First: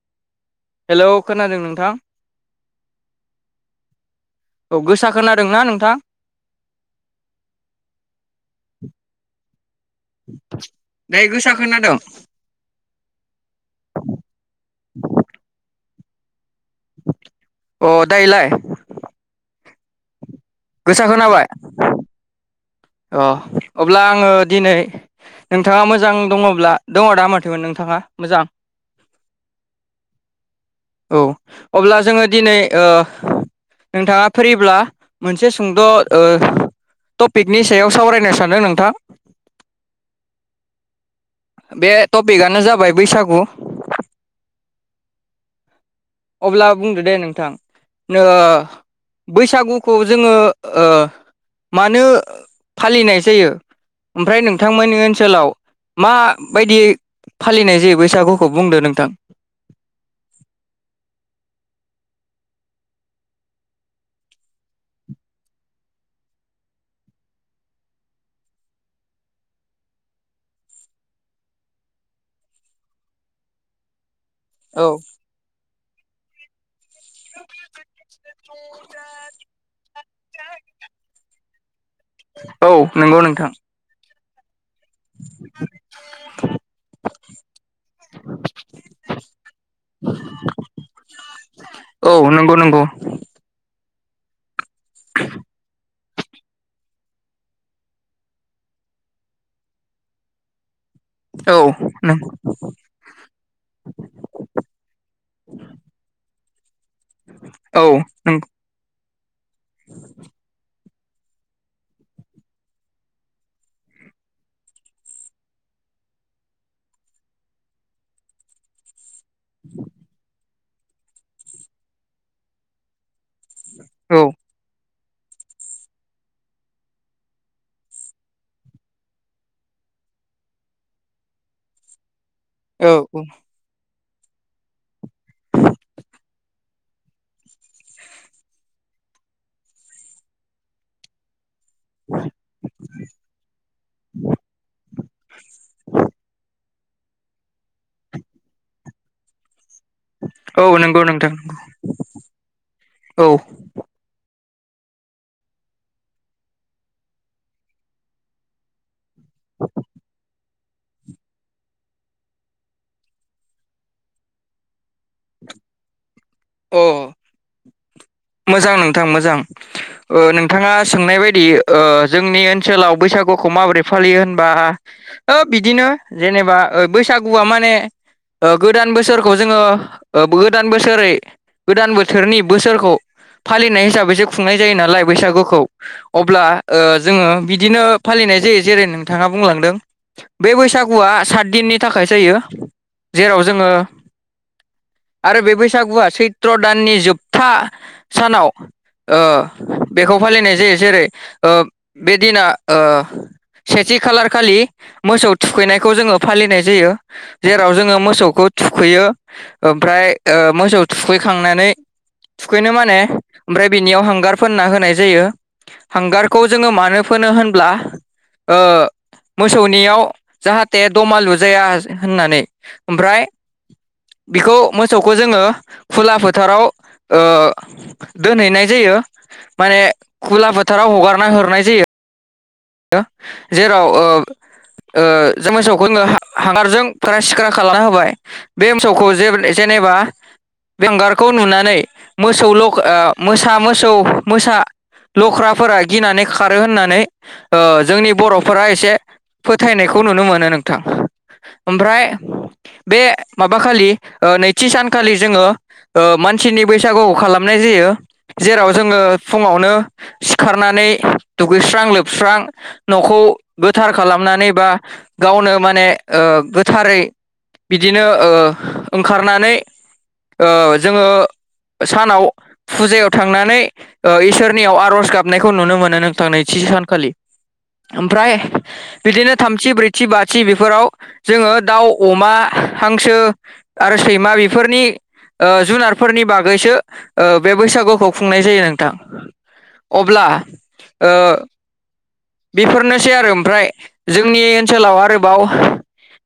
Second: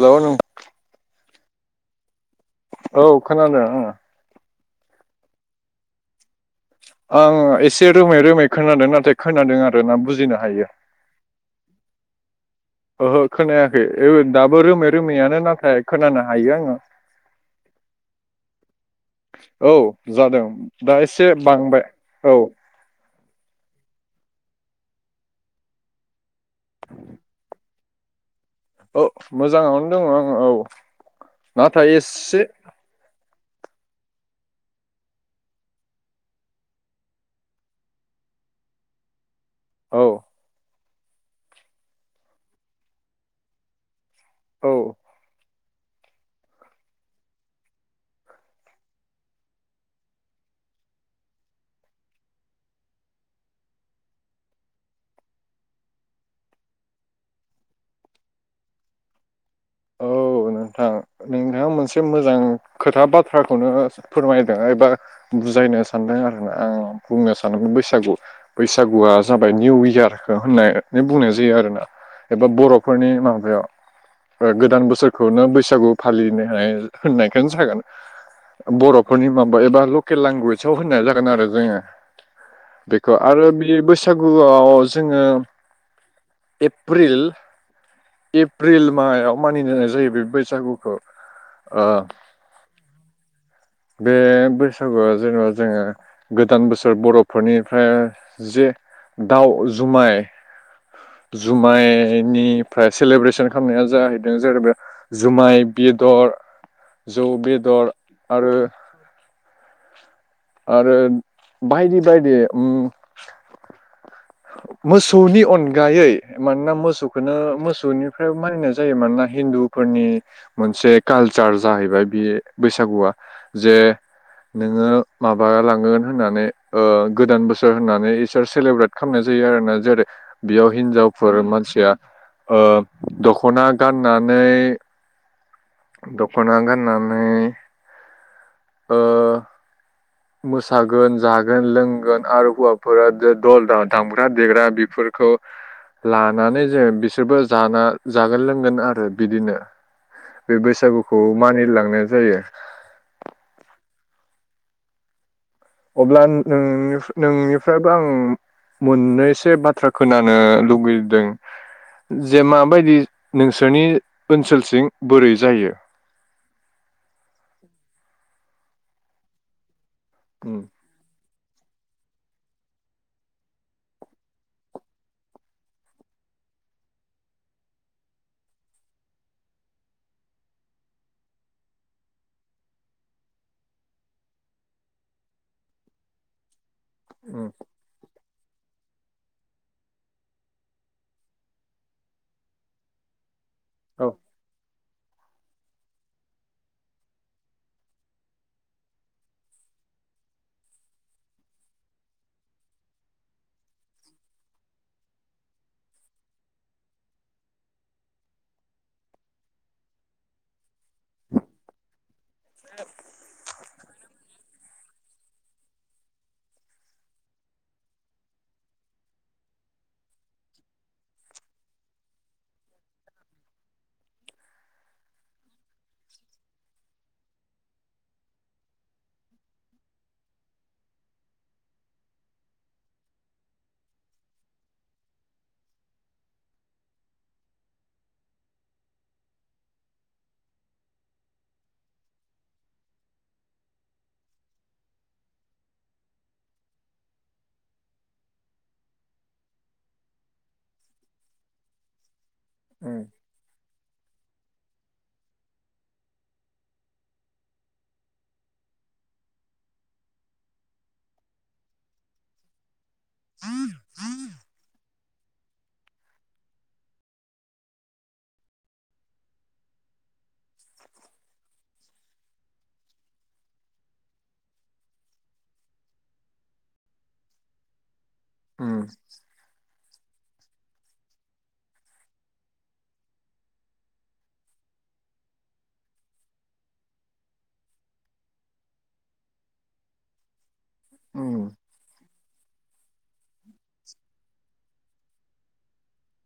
हेल' नों हेल' खोनादों नोंथां औ खोनादों ओ। औ गोसा खोनादोंना नोंथां। आं एसे रोमै-रोमै खोनादों नाथाय खोनादों आर। दायो गोसा खोनादोंं। ओहो खोनायाखै ओ दाबो रोमै-रोमैयानो नाथाय खोनानो हायो आङो। अ दायोलाय। औ जादों। दा गोसा एसे खोनाबाय बांबाय औ। अ अब्ला आङो दिनै नोंथाङा मोजां दङब्ला दङ दा माथोमोन नोंथाङा मोजां। ओ मोजाङावनो दङ' औ औ। औ अब्ला नाथाय जोङो एससे दिनै ओ नोंथाङा फ्रिब्ला मोनसे सुंद' ओ टपिक नि सायाव सावरायनो सानो नोंथां। औ बे टपिकआनो जाबाय बैसागु। औ अब्ला बुंदो दे नोंथां ओ बैसागुखौ जोङो ओ मानो फालिनाय जायो ओमफ्राय नोंथांमोननि ओनसोलाव माबायदियै फालिनाय जायो बैसागुखौ बुंदो नोंथां। औ नोंथां नोंथाङा मोनसे मोजां खोथा बाथ्राखौनो फोरमायदों एबा बुजायनो सानदों आरोना आं बुंनो सानो बैसागु । बैसागुआ जाबाय निउ इयारखौ होननानै बुंनाय जायो आरोना एबा बर'फोरनि माबायाव ओ गोदान औ बोसोरखौनो बैसागु फालिनो हाय होननायखोनो जागोन। बर'फोरनि माबा एबा लकेल लेंगुवेजाव होननाय जागोन आरो जोङो औ बेखौ नंगौ आरो नोंथां बे बैसागुआव जोङो एप्रिल एप्रिल माबायाव मानिनाय जायो बे बैसागुखौ ओ औ नंगौ नंगौ बे बै सागुआ जोङो जोङो गोदान बोसोर बर'फोरनिफ्राय जे दाउ जुमाय औ नों जुमाइनिफ्राय सेलेब्रेसन खामनाया जाहैदों [unintelligible] जुमाय बेदर जौ औ बेदर नों आरो [inaudible] आरो बायदि बायदि उम मोसौनि अनगायै मानोना मोसौखौनो मोसौनिफ्राय मानिनाय जायो । मानोना हिन्दुफोरनि मोनसे कालचार जाहैबाय बे बैसागुआ। जे औ नोङो माबा लांगोन होननानै ओ गोदान बोसोर होननानै इसोर सिलेब्रेट खामनाय जायो आरोना जेरै बेयाव हिनजावफोर मानसिया ओ दख'ना गान नानै द'खना गाननानै ओ मोसागोन जा गोन लोंगोन आरो हौवाफोरा दल दामग्रा देग्रा बेफोरखौ लानानै जे बिसोरबो जाना जागोन लोंगोन आरो बिदिनो बे औ नंगौ बैसागुखौ नोंथां मानिलांनाय जायो। औ अब्ला नोंनि - नोंनिफ्रायबो आं मोन से बाथरा खोनानो लु लुगैदों जे माबायदि नोंसोरनि ओनसोलसिं बोरै जायो? अ मोजां नोंथां मोजां ओ उम नोंथाङा सोंनाय बायदि ओ जोंनि ओनसोलाव बैसागुखौ माबोरै फालियो होनबा ओ बिदिनो जेनेबा ओ बैसागुआ माने गोदान बोसोरखौ जोङो ओ गोदान बोसोरै गोदान बोथोरनि बोसोरखौ फालिनाय हिसाबै जे खुंनाय जायो नालाय बैसागुखौ अब्ला ओ जोङो उम बिदिनो फालिनाय दि जेरै नोंथाङा बुंलांदों बे बैसागुआ सात दिननि थाखाय जायो जेराव जोङो औ आरो बे बैसागुआ सैत्र' दाननि जोबथा सानाव ओ बेखौ फालिनाय जायो जेरै ओ बे दिना सेथि खालार खालि मोसौ थुखैनायखौ जोङो फालिनाय जायो जेराव जोङो मोसौखौ थुखैयो ओमफ्राय ओ मोसौ थुखैखांनानै थुखैनो ओमफ्राय बिनियाव हांगार फोनना होनाय जायो हांगारखौ जोङो मानो फोनो होनब्ला ओ मोसौनियाव जाहाथे दमालु जाया होननानै ओमफ्राय बेखौ मोसौखौ जोङो खुला फोथाराव ओ दोनहैनाय जायो माने खुला फोथाराव हगारना हरनाय जायो जेराव ओ मोसौखौ नोङो हांगारजों फाख्रा सिख्रा खालामना होबाय बे मोसौखौ जे जेनेबा हांगारखौ नुनानै मोसौ लख मोसा मोसौ मोसा लख्राफोरा गिनानै खारो होननानै ओ जोंनि बर'फोरा एसे फोथायनायखौ नुनो मोनो नोंथां ओमफ्राय उम बे माबा खालि ओ नैथि सानखालि जोङो ओ‌ मानसिनि बैसागु खालामनाय जायो जेराव जोङो फुङावनो सिखारनानै दुगैस्रां लोब स्रां न'खौ गोथार खालामनानै बा गावनो माने ओ गोथारै बिदिनो ओ ओंखारनानै जोङो ओ सानाव फुजायाव थांनानै इसोरनियाव आर'ज गाबनायखौ नुनो मोनो नोंथां नैथि सान खालि ओमफ्राय उम बिदिनो थामथि ब्रैथि बाथ थि बेफोराव जोङो दाउ अमा हांसो आरो सैमा बेफोरनि ओ जुनारफोरनि बागैसो बे बैसागुखौ खुंनाय जायो नोंथां अब्ला ओ उम बेफोरनोसै आरो ओमफ्राय जोंनि ओनसोलाव आरोबाव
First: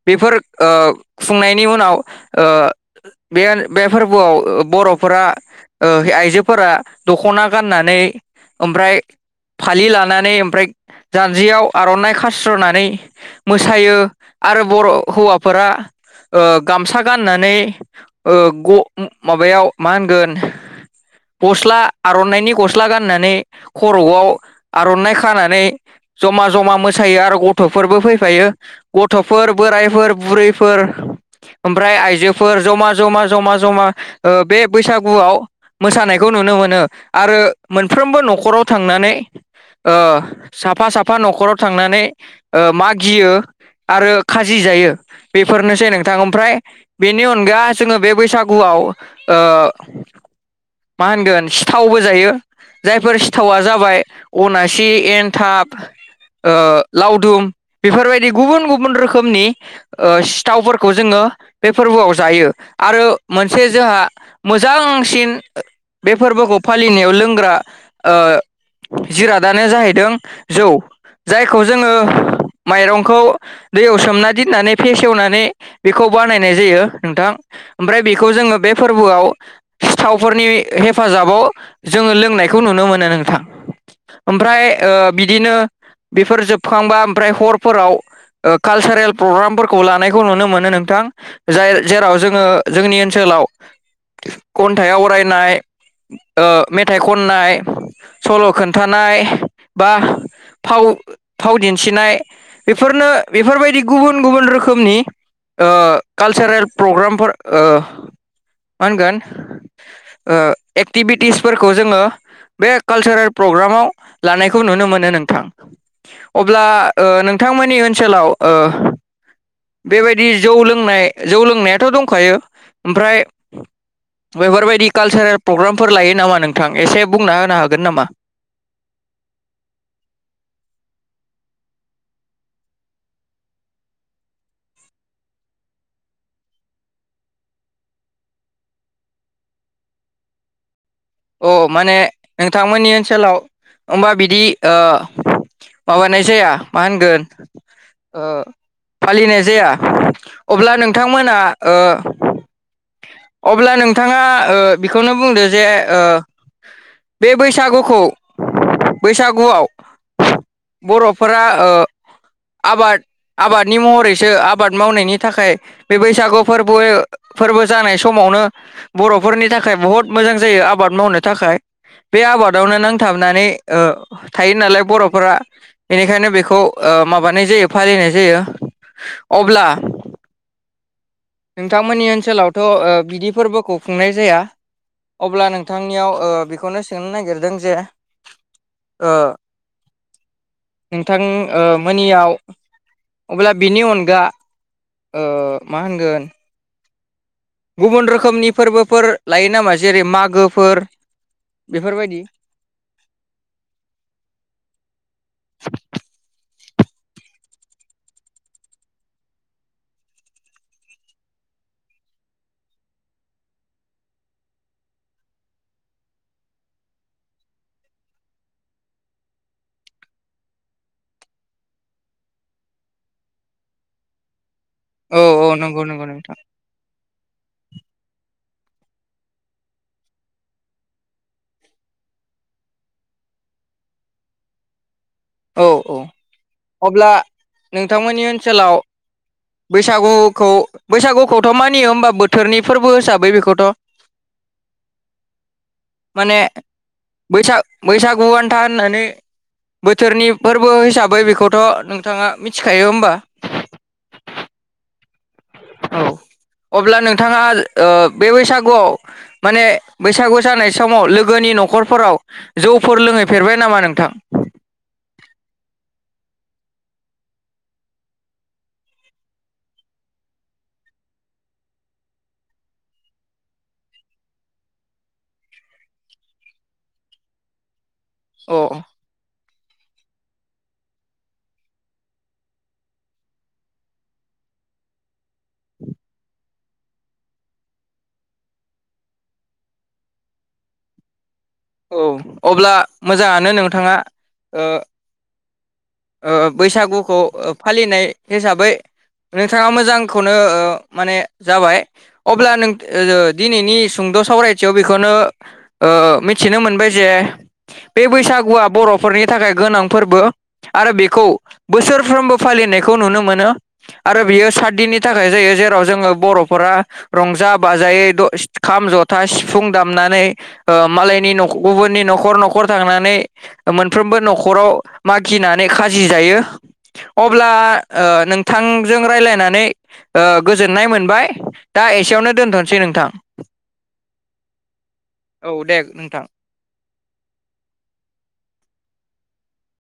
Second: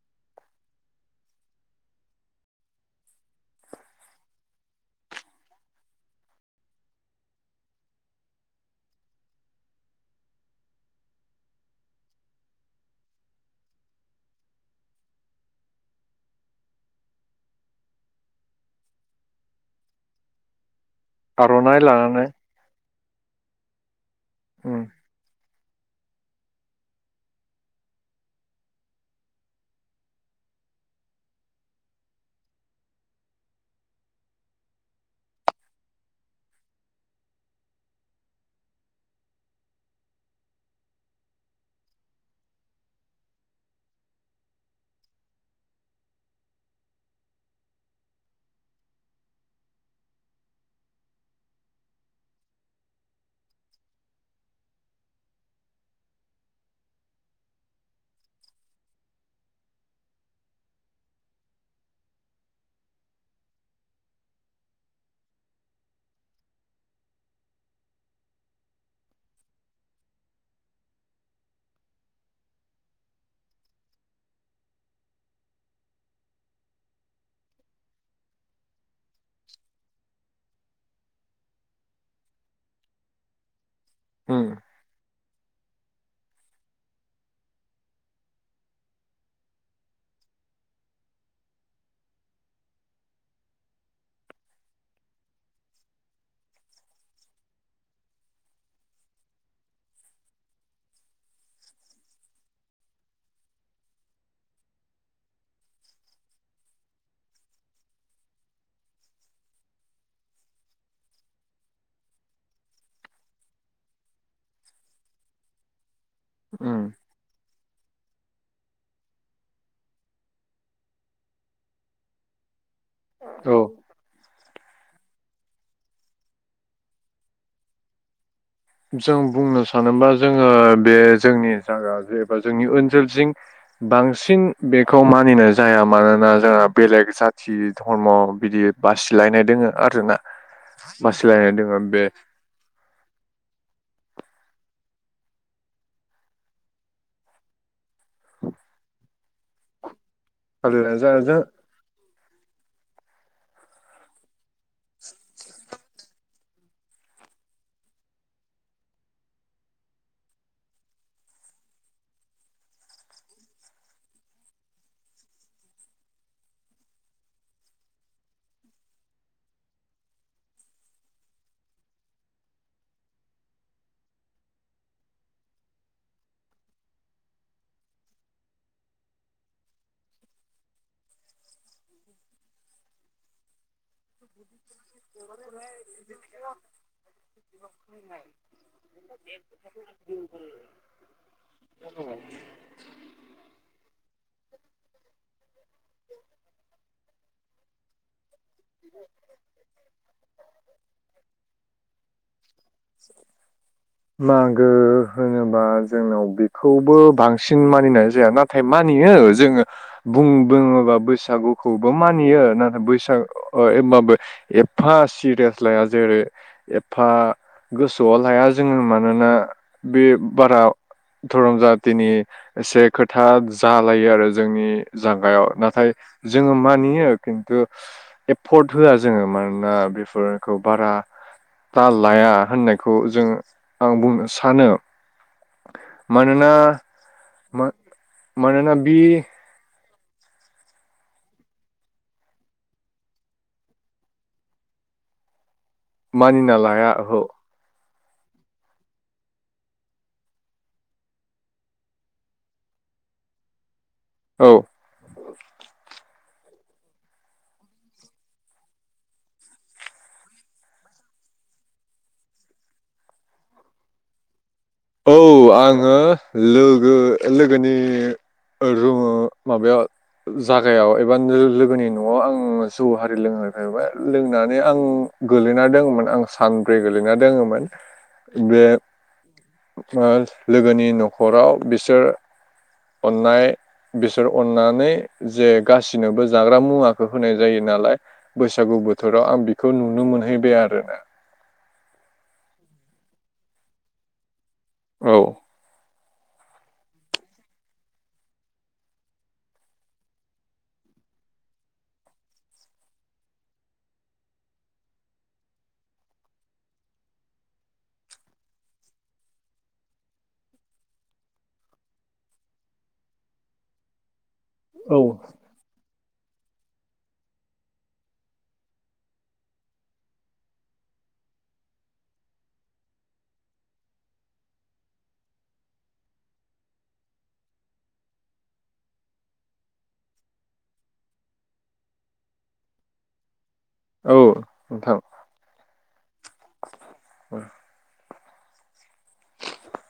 बेफोर ओ खुंनायनि उनाव ओ बे फोरबोआव बर'फोरा ओ आइजोफोरा दखना गाननानै ओमफ्राय फालि लानानै ओमफ्राय जान्जियाव आर'नाइ खास्र'नानै मोसायो आरो बर' हौवाफोरा ओ गामसा ग- गाननानै माबायाव ओ मा होनगोन गस्ला आर'नाइ लानानै आर'नाइनि गस्ला गस्ला गाननानै र'आव उम आर'नाय मानानै जमा जमा मोसायो आरो गथ'फोरबो फैफायो गथ'फोर बोराइफोर बुरैफोर ओमफ्राय आइजोफोर जमा जमा जमा जमा ओ बे बैसागुआव मोसानायखौ नुनो मोनो आरो मोनफ्रोमबो न'खराव थांनानै ओ साफा साफा न'खराव थांनानै ओ मा गियो आरो खाजि जायो बेफोरनोसै नोंथां ओमफ्राय बेनि अनगा जोङो बे बैसागुआव ओ मा होनगोन सिथावबो जायो जायफोर सिथावा जाबाय अना थि एन्थाब ओ लावदुम बेफोरबायदि गुबुन गुबुन रोखोमनि ओ सिथावफोरखौ जोङो बे फोरबोआव जायो आरो मोनसे जोंहा मोजांसिन बे फोरबोखौ फालिनायाव लोंग्रा ओ जिराद दानो जाहैदों जौ जायखौ जोङो माइरंखौ दैयाव सोमना दोननानै फेसेवनानै बेखौ बानायनाय जायो नोंथां ओमफ्राय बेखौ जोङो बे फोरबोआव सिथाव फोरनि हेफाजाबाव जोङो लोंनायखौ नुनो मोनो नोंथां। उम ओमफ्राय बिदिनो बेफोर जोबखांबा ओमफ्राय हरफोराव कालसारेल प्रग्रामफोरखौ लानायखौ नुनो मोनो नोंथां जाय जेराव जोङो जोंनि ओनसोलाव खन्थाइ आवरायनाय मेथाइ खननाय सल' खनन्थाइ फाव दिन्थिनायफोरनो बेफोरबायदि गुबुन गुबुन रोखोमनि कालसारेलपग्राम मा होनगोन एक्टिभिटिसफोरखौ जोङो बे कालसारेल [unintelligible] लानायखौ नुनो मोनो नोंथां। अब्ला उम नोंथांमोननि ओन ओनसोलाव बेबायदि जौ लोंनाय जौ लोंनायाथ' दंखायो। ओमफ्राय औ बेफोरबायदि कालसारेल प्रग्रामफोर लायो नामा नोंथां एसे बुंना होनो हागोन नामा? जों बुंनो सानोबा जोङो बे जोंनि जायागा ज एबा जोंनि ओनसोलजोंं बांसिन बेखौ मानिनाय जाया मानोना जोंहा बेलेग जाथि धर्म बिदि बासिलायनाय दोङो आरोना। अ बासिलायनाय दोङो माने बे नोंथांमोननि ओनसोलाव। होबा बिदि माबानाय जाया मा होनगोन फालिनाय जाया? अब्ला फालिनाय जा नोंथांमोना जों ओ अब्ला नोंथाङा ओ बेखौनो बुंदो जे ओ बे बैसागुखौ बैसागुआव बरफोरा ओह आबाद-आबादनि महरैसो आबाद मावनायनि थाखाय बे बैसागु फोरबो फोरबो जानाय समावनो बरफोरनि थाखाय बहुत मोजां जायो आब आबाद मावनो थाखाय बे आबादावनो नांथाबनानै ओ थायो नालाय बरफोरा बेनिखायनो बेखौ ओ माबानाय जायो फालिनाय जायो अब्ला नोंथांमोननि ओनसोलावथ बिदि फोरबोखौ खुंनाय जाया अब्ला नोंथांनियाव ओ बेखौनो सोंनो नागिरदों जे ओ नोंथां ओ मोनियाव अब्ला बिनि अनगा ओ मा होनगोन गुबुन रोखोमनिफ फोरबोफोर लायो नामा जेरै मागोफोर बेफोरबायदि। मागो खौबो बांसिन मानिनाय जाया नाथाय मानियो जोङो बुं बोङोबा बैसागुखौबो मानियो नाथाय बैसाग ओ अओ एब्बाबो एफा सिरियास लाया जेरै एफा गोसोआव लाया जोङो मानोना बे बारा धरम जाथिनि एसे खोथा जालायो आरो जोंनि औ औ जांगायाव नंगौ नाथाय नंगौ नोंथां जोङो मानियो खिन्थु एफ पर्ट होआ जोङो मानोना बेफोरखौ बारा दा लाया होननायखौ जोङो आं बुंनो सानो औ औ मानोना अब्ला नोंथांमोननि मानोना ओनसोलाव बि बैसागुखौ बैसागुखौथ मानियो होमबा बोथोरनि फोरबो हिसाबै बेखौथ माने मानिना लाया अहो। बैसाग बैसागु आन्था होननानै बोथ फोरनि फोरबो हिसाबै बेखौथ नोंथाङा मिथिखायो होमबा? औ। औ अब्ला नोंथाङा ओ बे बैसागुआव माने बैसागु जानाय समाव लोगोनि नखरफोराव जौफोर लोंहैफेरबाय नामा नोंथां? औ आङो लोगो-लोगोनि रु माबायाव जागायाव एबा लोगोनि नआव आं जौ हारि लोंहैफेरबाय लोंनानै आं गोलैना दोङोमोन आं सानब्रै गोलैना दोङोमोन। बे अ ओ लोगोनि नखराव बिसोर अननाय बिसोर अननानै जे गासिनोबो जाग्रा मुवाखौ होनाय जायो नालाय बैसागु बोथोराव आं बेखौ नुनो मोनहैबाय आरोना। औ अब्ला मोजाङानो नोंथाङा। ओ औ ओ बैसागुखौ फालिनाय हिसाबै नोंथाङा मोजांखौनो ओ माने जाबाय अब्ला नों ओ दिनैनि सुंद' सावरायथियाव बेखौनो ओ मिथिनो मोनबाय जे बे बैसागुआ बरफोरनि थाखाय गोनां फोरबो, आरो बेखौ बोसोरफ्रोमबो फालिनायखौ नुनो मोनो आरो बियो सातदिननि औ थाखाय जायो जेराव जोङो बरफ रफोरा रंजा बाजायै द सिथ खाम जथा सिफुं दामनानै ओ मालायनि नख गुबुननि नखर नखर थांनानै मोनफ्रबो नखराव मागि मागिनानै खाजि जायो अब्ला ओ नोंथांजों रायलायनानै ओ गोजोननाय मोनबाय दा एसेयावनो दोन्थसै नोंथां। औ नोंथां औ दे नोंथां